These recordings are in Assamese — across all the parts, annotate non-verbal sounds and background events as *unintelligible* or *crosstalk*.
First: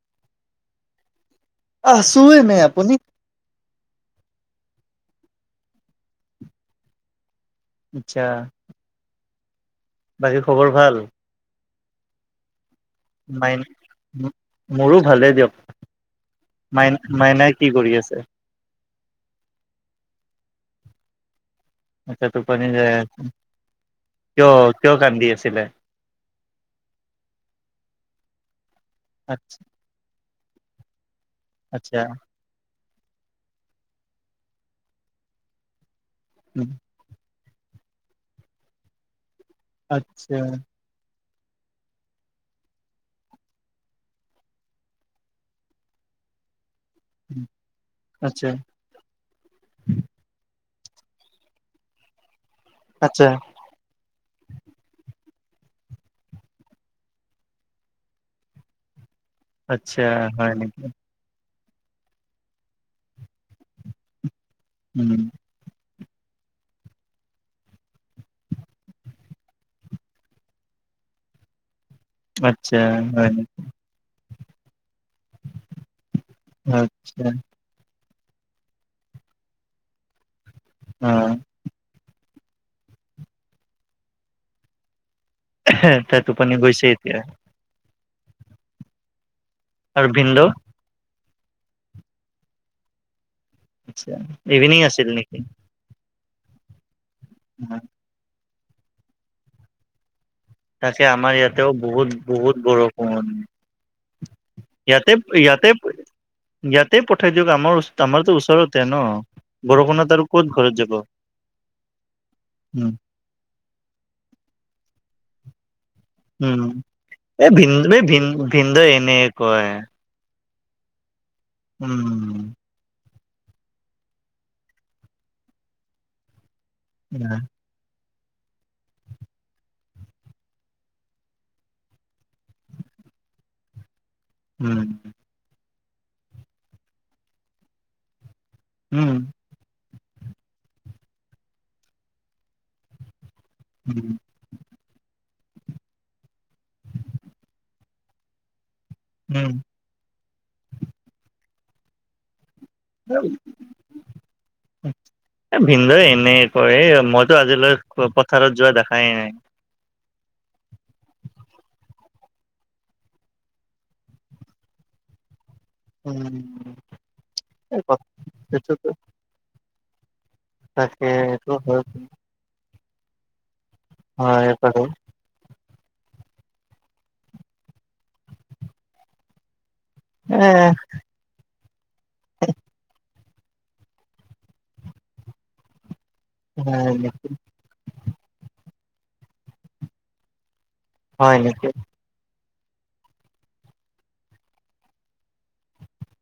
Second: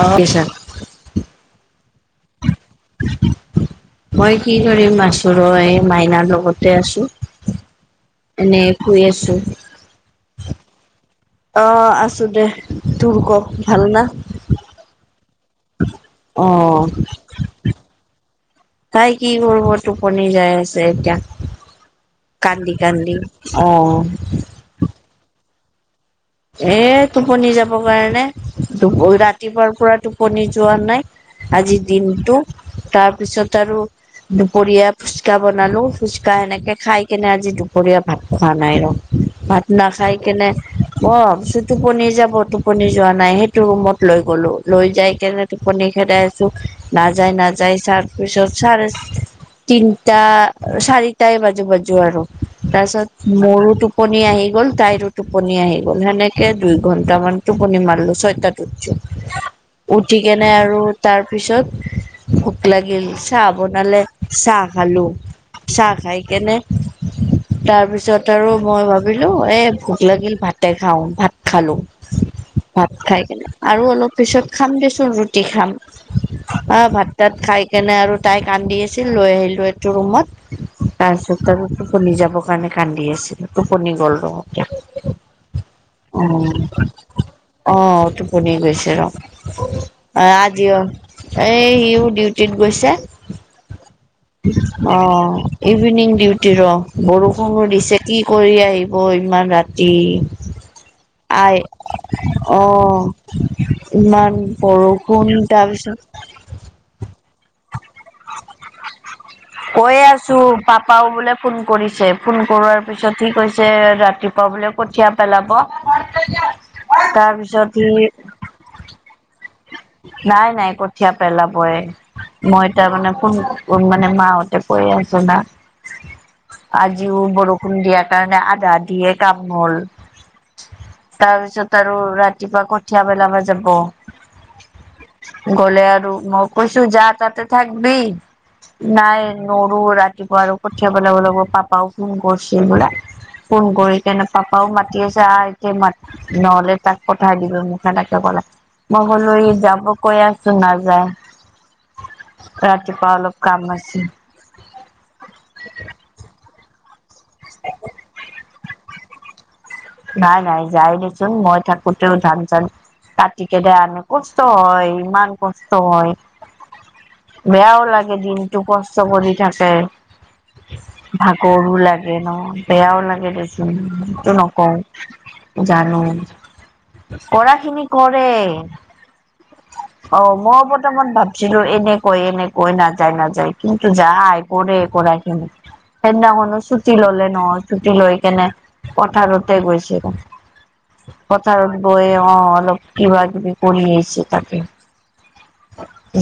অ, পেছা আহছোঁ এনে আপুনি? মই কি কৰিম আছো ৰবা মাইনাৰ লগতে আছো। আচ্ছা এনে শুই আছোঁ। বাকী খবৰ ভাল? অ, আছোঁ দে। তোৰ ক মাইন ভাল না? মোৰো ভালে দিয়ক অ', মাইন-মাইনাই কি কৰি আছে? তাই কি কৰব টোপনি যাই আছে এতিয়া। আচ্ছা টোপনি যাই আছে কান্দি-কান্দি অ, কিয় কিয় কান্দি আছিলে? এ টোপনি যাবৰ কাৰণে দুপ আচ্ছা ৰাতিপুৱাৰ পৰা টোপনি যোৱা নাই। আজি আচ্ছা দিনটো তাৰপিছত আৰু দুপৰীয়া ফুচকা বনালোঁ। খুচকা উম, এনেকে খাই কেনে আজি দুপৰীয়া ভাত খোৱা নাই ৰ' ভাত নাখাই আচ্ছা কেনে অ, পিছে টোপনি যাব টোপনি যোৱা নাই সেইটো ৰুমত লৈ গলো লৈ যাই কেনে টোপনি খেদাই নাযায়- উম, নাযায় আচ্ছা ছাৰপিছত ছাৰে তিনিটা, চাৰিটাই বাজো-বাজো আৰু তাৰছত আচ্ছা মোৰো টোপ টোপনি আহি গ'ল তাইৰো টোপনি আহিল। গল সেনেকে দুই ঘন্টা মান টোপনি মাৰলোঁ ছয়টাত উঠচো। আচ্ছা হয় নেকি তাৰ পিছত ভোক লাগিল চাহ বনালে চাহ খালো উম চাহ খাই কেনে তাৰ পিছত আৰু মই ভাবিলো এ ভোক লাগিল ভাত তে খাওঁ ভাত খালো আচ্ছা ভাত খাই হয় কেনে নেকি আৰু অলপ পিছত খাম দেচোন ৰুটি খাম অ ভাত আচ্ছা তাত খাই কেনে আৰু তাই কান্দি আছিল লৈ আহিলো এইটো ৰুমত অ তাৰপিছত আৰু টোপনি যাবৰ কাৰণে কান্দি আছিল টোপনি গ'ল ৰ এ হে উ অ টোপনি গৈছে ৰ আৰু অ ভিনদেউ আজিঅ এ সিও ডিউটিত গৈছে আচ্ছা ইভিনিং অ আছিল নেকি ইভিনিং ডিউটি ৰ বৰষুণো দিছে কি কৰি আহিব ইমান ৰাতি তাকে আমাৰ আই ইয়াতেও বহুত বহুত অ বৰষুণ ইমান পৰ ইয়াতে ষুণ ইয়াতে তাৰপিছত ইয়াতে পঠাই দিয়ক আমাৰ আমাৰতো ওচৰতে ন কৈয়ে বৰষুণত আৰু আছো ক'ত ঘৰত যাব পাপাও বোলে ফোন কৰিছে ফোন কৰোৱাৰ উম পিছত সি কৈছে ৰাতিপুৱা বোলে কঠীয়া পেলাব উম এই তাৰপিছত ভিন্দ সি ভিন ভিনদেৱে এনেই কয় নাই নাই কঠিয়া পেলাবই উম মই তাৰ মানে ফোন মানে মা সতে কৈ আছ না আজিও বৰষু ষুন দিয়াৰ কাৰণে আধা আধিয়ে কাম হল তাৰপিছত আৰু ৰাতিপুৱা কঠিয়া বেলাব যাব উম গলে আৰু মই কৈছো যা তাতে থাকবি নাই নৰো ৰাতিপুৱা আৰু কঠিয়া পেলাব লাগিব পাপাও ফোন কৰিছিল বুলে ফোন কৰি উম কেনে পাপাও মাতি আছে আ এতিয়া মাত নহলে তাক পঠাই দিব মোক সেনেকে কলে মই হলো ই উম যাব কৈ আছো নাযায় ৰাতিপুৱা অলপ কাম আছে ভিনদেৱে এনেই কয় এই মইতো আজিলৈ পথাৰত যোৱা দেখাই নাই নাই নাই যাই দেচোন মই থাকোঁতেও ধান চান কতি কেনে আনে কষ্ট হয় ইমান কষ্ট হয় উম। বেয়াও লাগে দিনটো সেইটোতো কষ্ট কৰি থাকে। তাকে এইটো ভাগৰো হয় লাগে ন বেয়াও লাগে দেচোন। সেইটো হয়। নকওঁ বাৰু জানো কৰাখিনি কৰে অ এ মই বৰ্তমান ভাব ছিলো এনেকৈ এনেকৈ এনেকৈ নাযায় নাযায় কিন্তু যাই কৰে কৰাখিনি সেইদিনাখনো হয় ছুটি ললে নেকি নহয় ছুটি লৈ কেনে পথাৰতে গৈছিগে হয় পথাৰ নেকি গৈ অ অলপ কিবা কিবি কৰি আহিছে তাতে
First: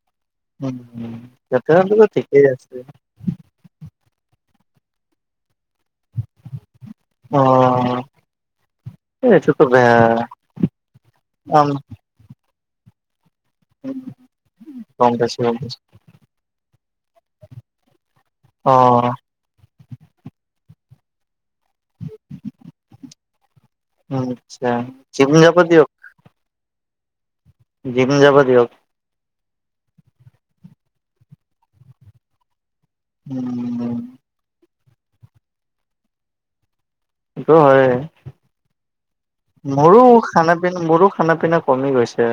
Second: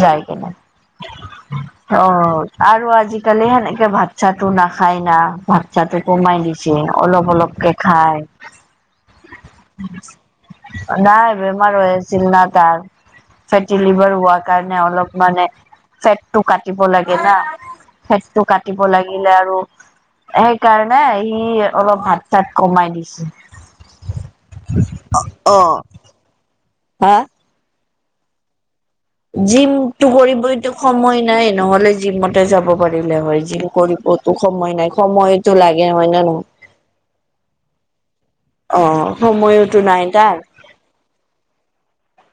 যায় কিনে উম সিহঁতৰ অ ঠিকেই আছে আৰু আজি কালি সেনেকে ভাত ছাটো নাখাই না ভাতছাটো কমাই দিছে অলপ অ অলপকে খাই। এইটোতো বেয়া নাই বেমাৰ হৈ আছিল না তাৰ। ফেটি লিভাৰ হোৱাৰ কাৰণে গম অলপ পাইছো মানে গম পাইছো ফেটটো কাটিব লাগে না। ফেটটো অ কাটিব লাগিলে আৰু। সেইকাৰণে সি অলপ ভাত চাত কমাই দিছে। আচ্ছা জিম যাব অ' দিয়ক। হা। জিম যাব দিয়ক। জিমটো কৰিবইতো সময় নাই নহলে জিমতে যাব পাৰিলে হয় জিম উম কৰিব। ওখময় নাই খময় এইটো লাগে হয় ন নহয়? এইটো হয়। অ সময়। মোৰো খানা পি মোৰো খানা পিনা কমি গৈছে,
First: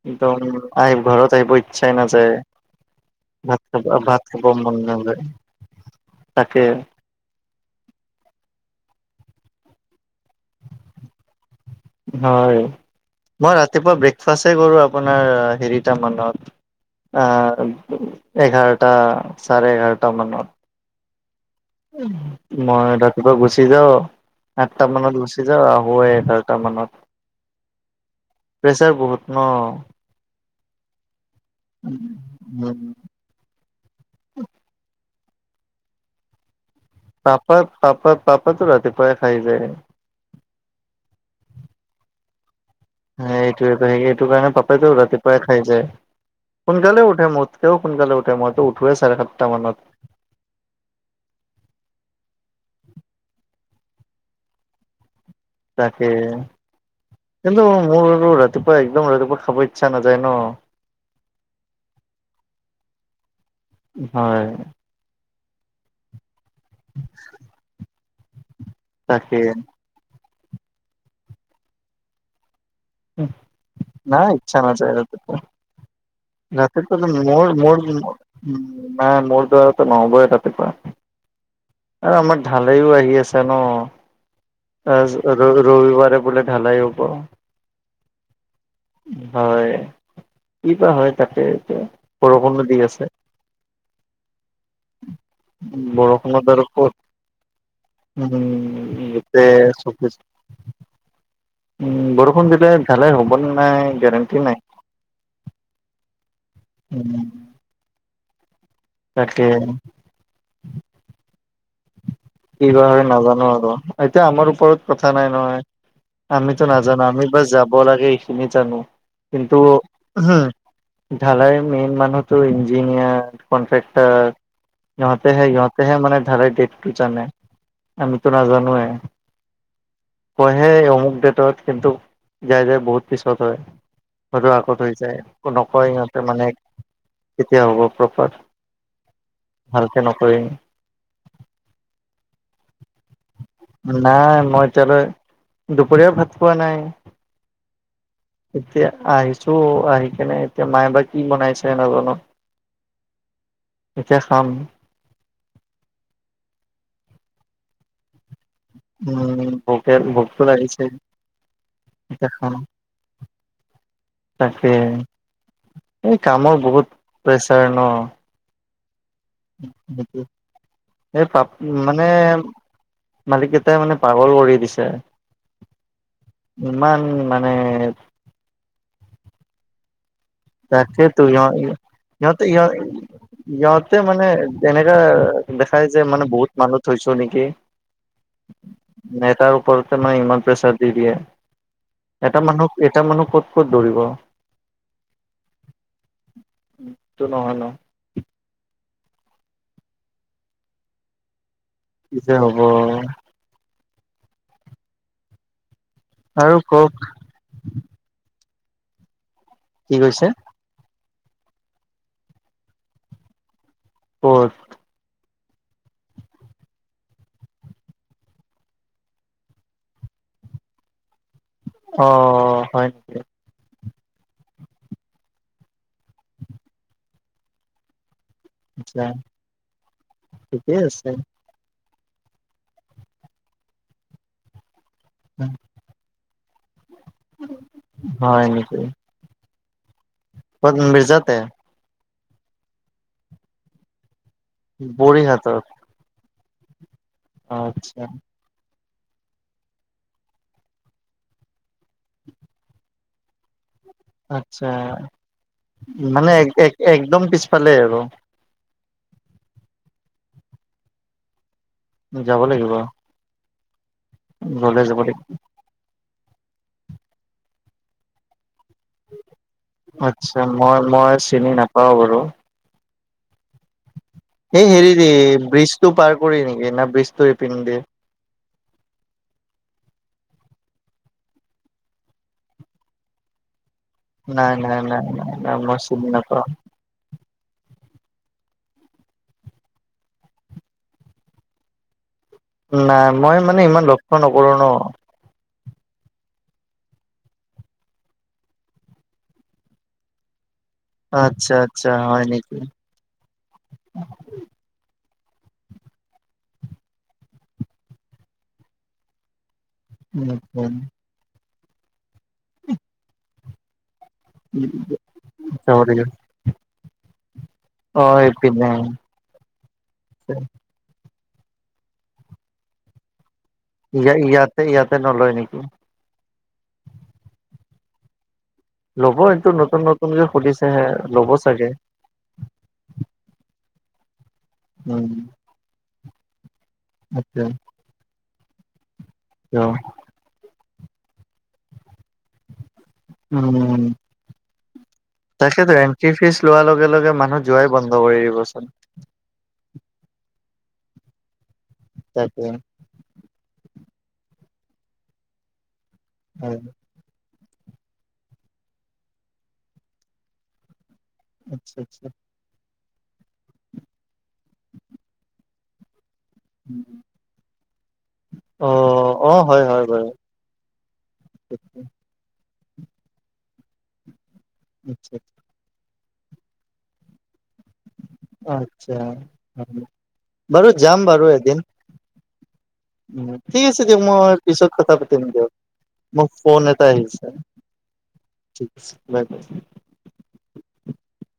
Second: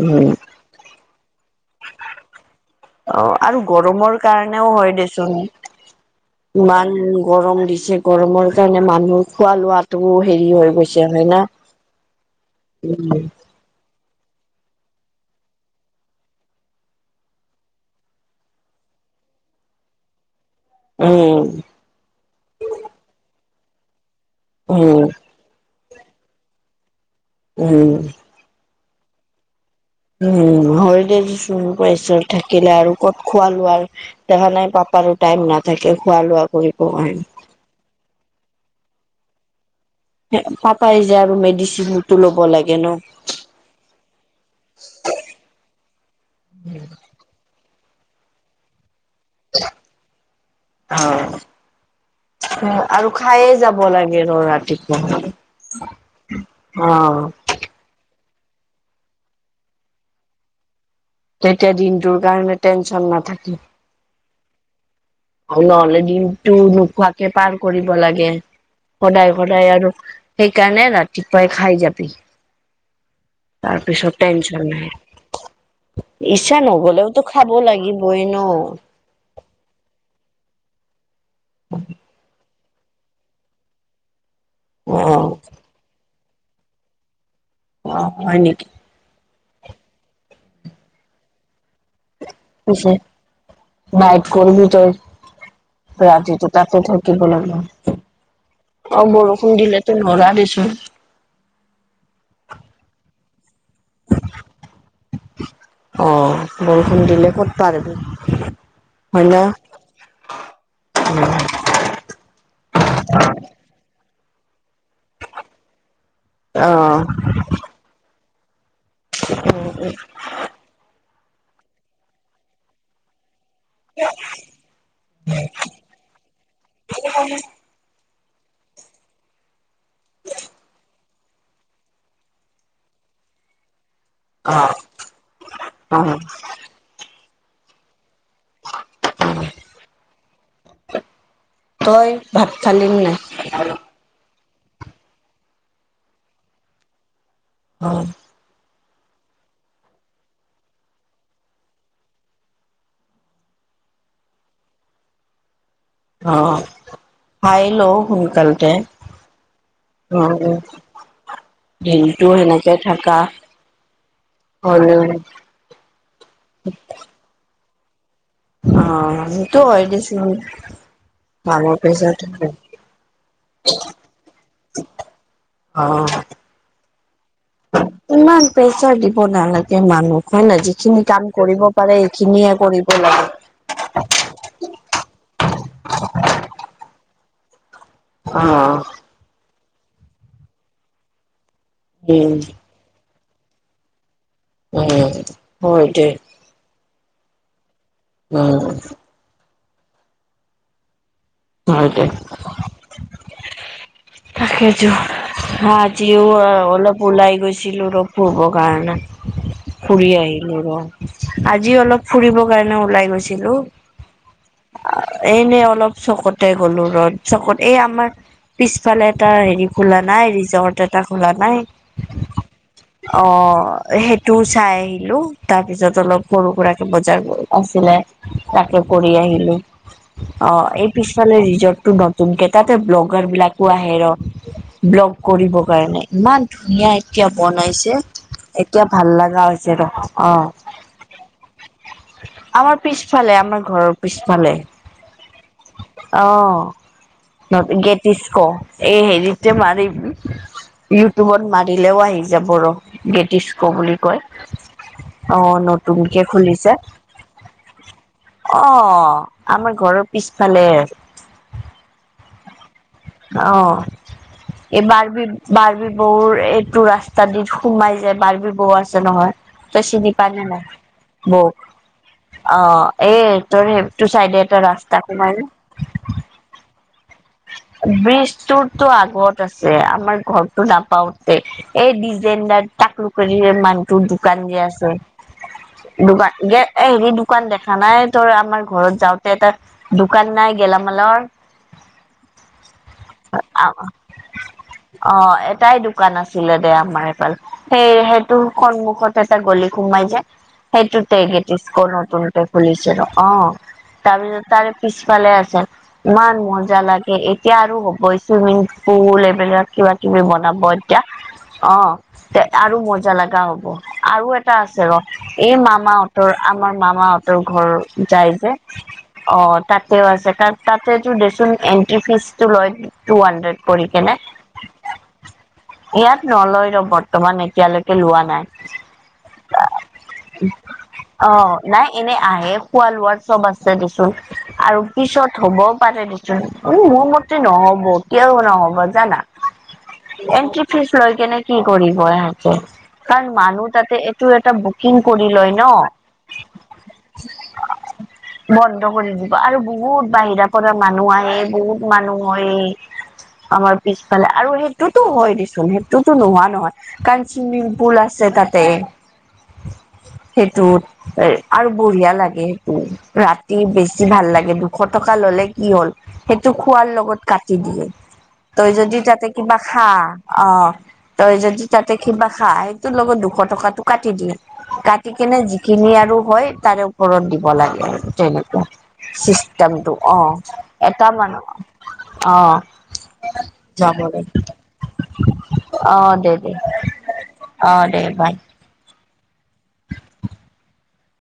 উম একদম। আই ঘৰত আহিবই। চাইনা যায়, অ আৰু ভাত খাব গৰমৰ ভাত খাব কাৰণেও মন হয় নাযায়। দেচোন তাকে ইমান গৰম দিছে। গৰমৰ কাৰণে মানুহৰ খোৱা লোৱাতটো হেৰি হৈ গৈছে হয় না? হয় উম মই ৰাতিপুৱা ব্ৰেকফাষ্টেই কৰোঁ আপোনাৰ হেৰিটামানত। আ এঘাৰটা চাৰে এঘাৰটা মানত। উম। মই ৰাতিপুৱা গুচি যাওঁ আঠটা উম মানত গুছ- যাওঁ আহো এঘাৰটা মানত। উহ। প্ৰেছাৰ বহুত ন। উম হয় দেচ চোন পাইছ থাকিলে আৰু ক'ত খোৱা লোৱাৰ দেখা নাই পাপাৰো টাইম নাথাকে খোৱা লোৱা কৰিব পাৰি আহি। পাপাত পাপাত পাপাতো ৰাতিপুৱাই খাই যায়। পাপাই যে আৰু মেডিচিনতটো ল'ব লাগে ন। হয় এইটোৱে ত এইটো কাৰণে পাপাইতো ৰাতিপুৱাই খাই যায়। সোনকালে উঠে মোতকেও সোনকালে উঠে মইতো উঠোৱেই চাৰে সাত। হয়। আৰু খায়ে যাব লাগে ৰ ৰাতিপুৱা। তাকে অ কিন্তু মোৰ আৰু ৰাতিপুৱা একদম ৰাতিপুৱা খাব ইচ্ছা নাযায় ন। তেতিয়া দিনটোৰ কাৰণে টেনচন নাথাকে। হয়। অ নহলে দিনটো নোখোৱাকে পাৰ কৰিব লাগে সদায় তাকে সদায় আৰু। সেইকাৰণে ৰাতিপুৱাই খাই যাবি। তাৰপিছত নাই ইচ্ছা টেনচন নাই। নাযায় ৰাতিপুৱা। ইচ্ছা ৰাতিপুৱাটো নগ'লেওতো মোৰ খাব মোৰ লাগিবই ন। উম নাই মোৰ দৰেটো নহবয়ে ৰাতিপুৱা। *inaudible* আৰু আমাৰ ঢালেইও আহি আছে ন, অ ৰাজ ৰ ৰবিবাৰে বোলে ঢালাই হব। অ হয় নেকি? হয় কি বা হয় তাকে এতিয়া। বৰষুণো দি পিছে আছে নাইট কৰিবি তই। বৰষুণত ৰাতিটো আৰু তাতে ক'ত থাকিব লাগে। উম তেজ অফিচ নৰা দেচোন বৰষুণ দিলে ভালেই হ'ব নাই গেৰেণ্টি নাই। অহ বৰষুণ উম দিলে ক'ত পাৰিবি। হয় ন? তাকে। অ কি হয় নাজানো আৰু এতিয়া আমাৰ ওপৰত কথা নাই নহয়। আমিতো অ নাজানো আমি বা যাব লাগে এইখিনি জানো কিন্তু হুম ঢালাই মেইন মানুহটো ইঞ্জিনিয়াৰ, কনট্ৰেক্টাৰ। ইহঁতেহে ইহঁতেহে মানে ধালাই ডেটটো জানে, আমিতো নাজানোৱে। কয়হে অমুক ডেটত কিন্তু যায় যায় বহুত পিছত হয়। হৰু আগত হৈ যায়। একো নকয় অ সিহঁতে মানে কেতিয়া হ'ব প্ৰপাৰ। ভালকে নকয়ে। তই ভাত খালি নাই? নাই মই এতিয়ালৈ দুপৰীয়াও ভাত খোৱা নাই। অ। এতিয়া আহিছো আহি কেনে এতিয়া মায়ে বা কি বনাইছে নাজানো। এতিয়া খাম। অ খাই ল' সোনকাল। উম ভোকে ভোকটো লাগিছে। দিনটো এতিয়া খাম সেনেকে থাকা। তাকে হ'লেও এই কামৰ বহুত প্ৰেচাৰ ন। অ সেইটো হয় পিছে এই পাপ কামৰ মানে প্ৰেচাৰটো থাকে। মালিক কেইটাই মানে পাগল কৰি দিছে। অ ইমান মানে। প্ৰেচাৰ দিব নালাগে মানুহ হয় নাই যিখিনি তাকেতো কাম ইহ কৰিব পাৰে সেইখিনিয়ে কৰিব লাগে। সিহঁতে মানে এনেকা দেখাই যে মানে বহুত মানুহ থৈছো নেকি। অ এটাৰ ওপৰতে মানে ইমান প্ৰেছাৰ দি দিয়ে। উম, এটা মানুহক এটা মানুহ ক'ত ক'ত দৌৰিব। উম হয় এইটোৱে। এটো নহয় ন। উম। হয় দে কি যে হ'ব তাকে টো যিও আৰু কওক অলপ ওলাই গৈছিলোঁ অলপ ফোৰব কাৰণে। কি ফুৰি কৈছে আহিলো ৰ। আজি অলপ ফুৰিব কাৰণে ওলাই গৈছিলোঁ। কত? এনেই অলপ চকতে গলো ৰদ চকত। এই আমাৰ- পিছফালে এটা হেৰি খোলা নাই, ৰিজৰ্ট এটা খোলা নাই। অ হয়। অ সেইটোও চাই আহিলো তাৰপিছত অলপ সৰু সুৰাকে বজাৰ আছিলে। তাকে আচ্ছা কৰি আহিলো অ ঠিকেই এই- আছে পিছফালে ৰিজৰ্টটো নতুন কে তাতে ব্লগাৰবিলাকো আহে ৰ, ব্লগ কৰিব কাৰণে ইমান ধুনীয়া এতিয়া বনাইছে হয় নেকি এতিয়া ভাল লগা- হৈছে ৰ' অ। ক'ত ব্ৰিজটে। আমাৰ পিছফালে, আমাৰ ঘৰৰ পিছফালে। বঢ়ী হাতত। অ নট আচ্ছা গেটিস্ক এই হেৰিতে মাৰিম। ইউটিউবত মাৰিলেও আহি যাব ৰ গেটিস্ক বুলি কৈ আচ্ছা অহ নতুনকে মানে এক খুলিছে। একদম পিছফালে আৰু অ আমাৰ ঘৰৰ পিছফালে। যাব লাগিব। অ গ'লে যাব এইবাৰ লাগিব - বাৰ্বি বৌ এইটো ৰাস্তা দিত সোমাই যায় বাৰ্বি বৌ আছে নহয়। তই চিনি পাই আচ্ছা নে নাই মই মই চিনি বৌক নাপাও বাৰু অ এই তোৰ -তোৰ চাইডে এটা ৰাস্ত- হেৰি এই ব্ৰিজটো পাৰ কৰি নেকি না ব্ৰিজটো এইপিনে দি? ব্ৰিজটো তোৰ আগত আছে, আমাৰ ঘৰটো নাপাওতে। এই ডিজাইদাৰ, তাকলু কৰি মানুহ- টো দোকান নাই যে নাই আছে। নাই নাই নাই মই চিনি নাপাওঁ দোকান গে এই হেৰি দোকান দেখা নাই তই আমাৰ ঘৰত যাওঁতে, এটা দোকান নাই গেলামালৰ। নাই, মই মানে ইমান লক্ষ্য নকৰোঁ ন। অ, এটাই দোকান আছিলে দে আমাৰ এইফাল সেই- সেইটো সন্মুখত এটা গলি সোমাই যে সেটোতেই আচ্ছা গেটিচক আচ্ছা হয় নতুনকে নেকি খুলিছে ন' অ, তাৰপিছত তাৰে পিছফালে আছে ইমান মজা লাগে। এ এতিয়া আৰু হবই চুইমিং পুল এইবিলাক কিবা-কিবি বনাব এতিয়া অ, এ আৰু মজা লগা হ'ব আৰু এটা আছে ৰ' এই মামাহঁতৰ আমাৰ মামাহঁতৰ ঘৰ অ যাই যে এইপিনে অ, তাতেও আছে কাৰণ তাতেতো দেচোন এণ্ট্ৰি ফিজটো লয় টু হানড্ৰেড ইয়া পঢ়িকিনে। ইয়াতে ইয়াতে নলয় নেকি ইয়াত নলয় ৰ' বৰ্তমান এতিয়ালৈকে লোৱা নাই। ল'ব এইটো নতুন-নতুনকে খুলিছেহে ল'ব চাগে। এনেই আহে খোৱা লোৱা চব আছে দে চোন আৰু উম পিছত হবও পাৰে দিচোন। উম, মোৰ মতে আচ্ছা নহ'ব কিয়ও ন'হব জানা কিয়? এণ্ট্ৰি ফিজ লৈ কিনে কি কৰিব এহেতে কাৰণ মানুহ তাতে এইটোৰ এটা বুক বুকিং কৰি লয় ন তাকেটো এন্ট্ৰি ফিজ লোৱাৰ লগে-লগে মানুহে যোৱাই বন্ধ কৰি দিবচোন। বন্ধ কৰি দিব আৰু বহুত বাহিৰা পৰা মানুহ আহে বহুত মানুহ তাকে হয়। আমাৰ পিছফালে আৰু সেইটোতো হয় দেচোন সেইটোতো নোহোৱা হয় নহয়। কাৰণ চুইমিংপুল আছে তাতে সেইটোত। এই আৰু আচ্ছা বঢ়িয়া আচ্ছা লাগে। উম, ৰাতি বেছি ভাল লাগে দুশ টকা ল'লে কি হ'ল সেইটো খোৱাৰ লগত কাটি দিয়ে অ তই যদি তাতে অ কিবা হয় হয় খা বাৰু অ, তই যদি তাতে কিবা খা সেইটো লগত দুশ টকাটো কাটি দিয়ে। কাটি আচ্ছা কিনে যিখিনি আৰু হয় তাৰে ওপৰত দিব লাগে আৰু তেনেকুৱা আচ্ছা চিষ্টেমটো অ, বাৰু যাম *unintelligible* অ, উম, ঠিক আছে যাব দিয়ক লাগে মই পিছত কথা পাতিম দিয়ক অ মোৰ দে দে ফোন এটা আহিছে। অ, দে বাই। ঠিক আছে বাই-বাই।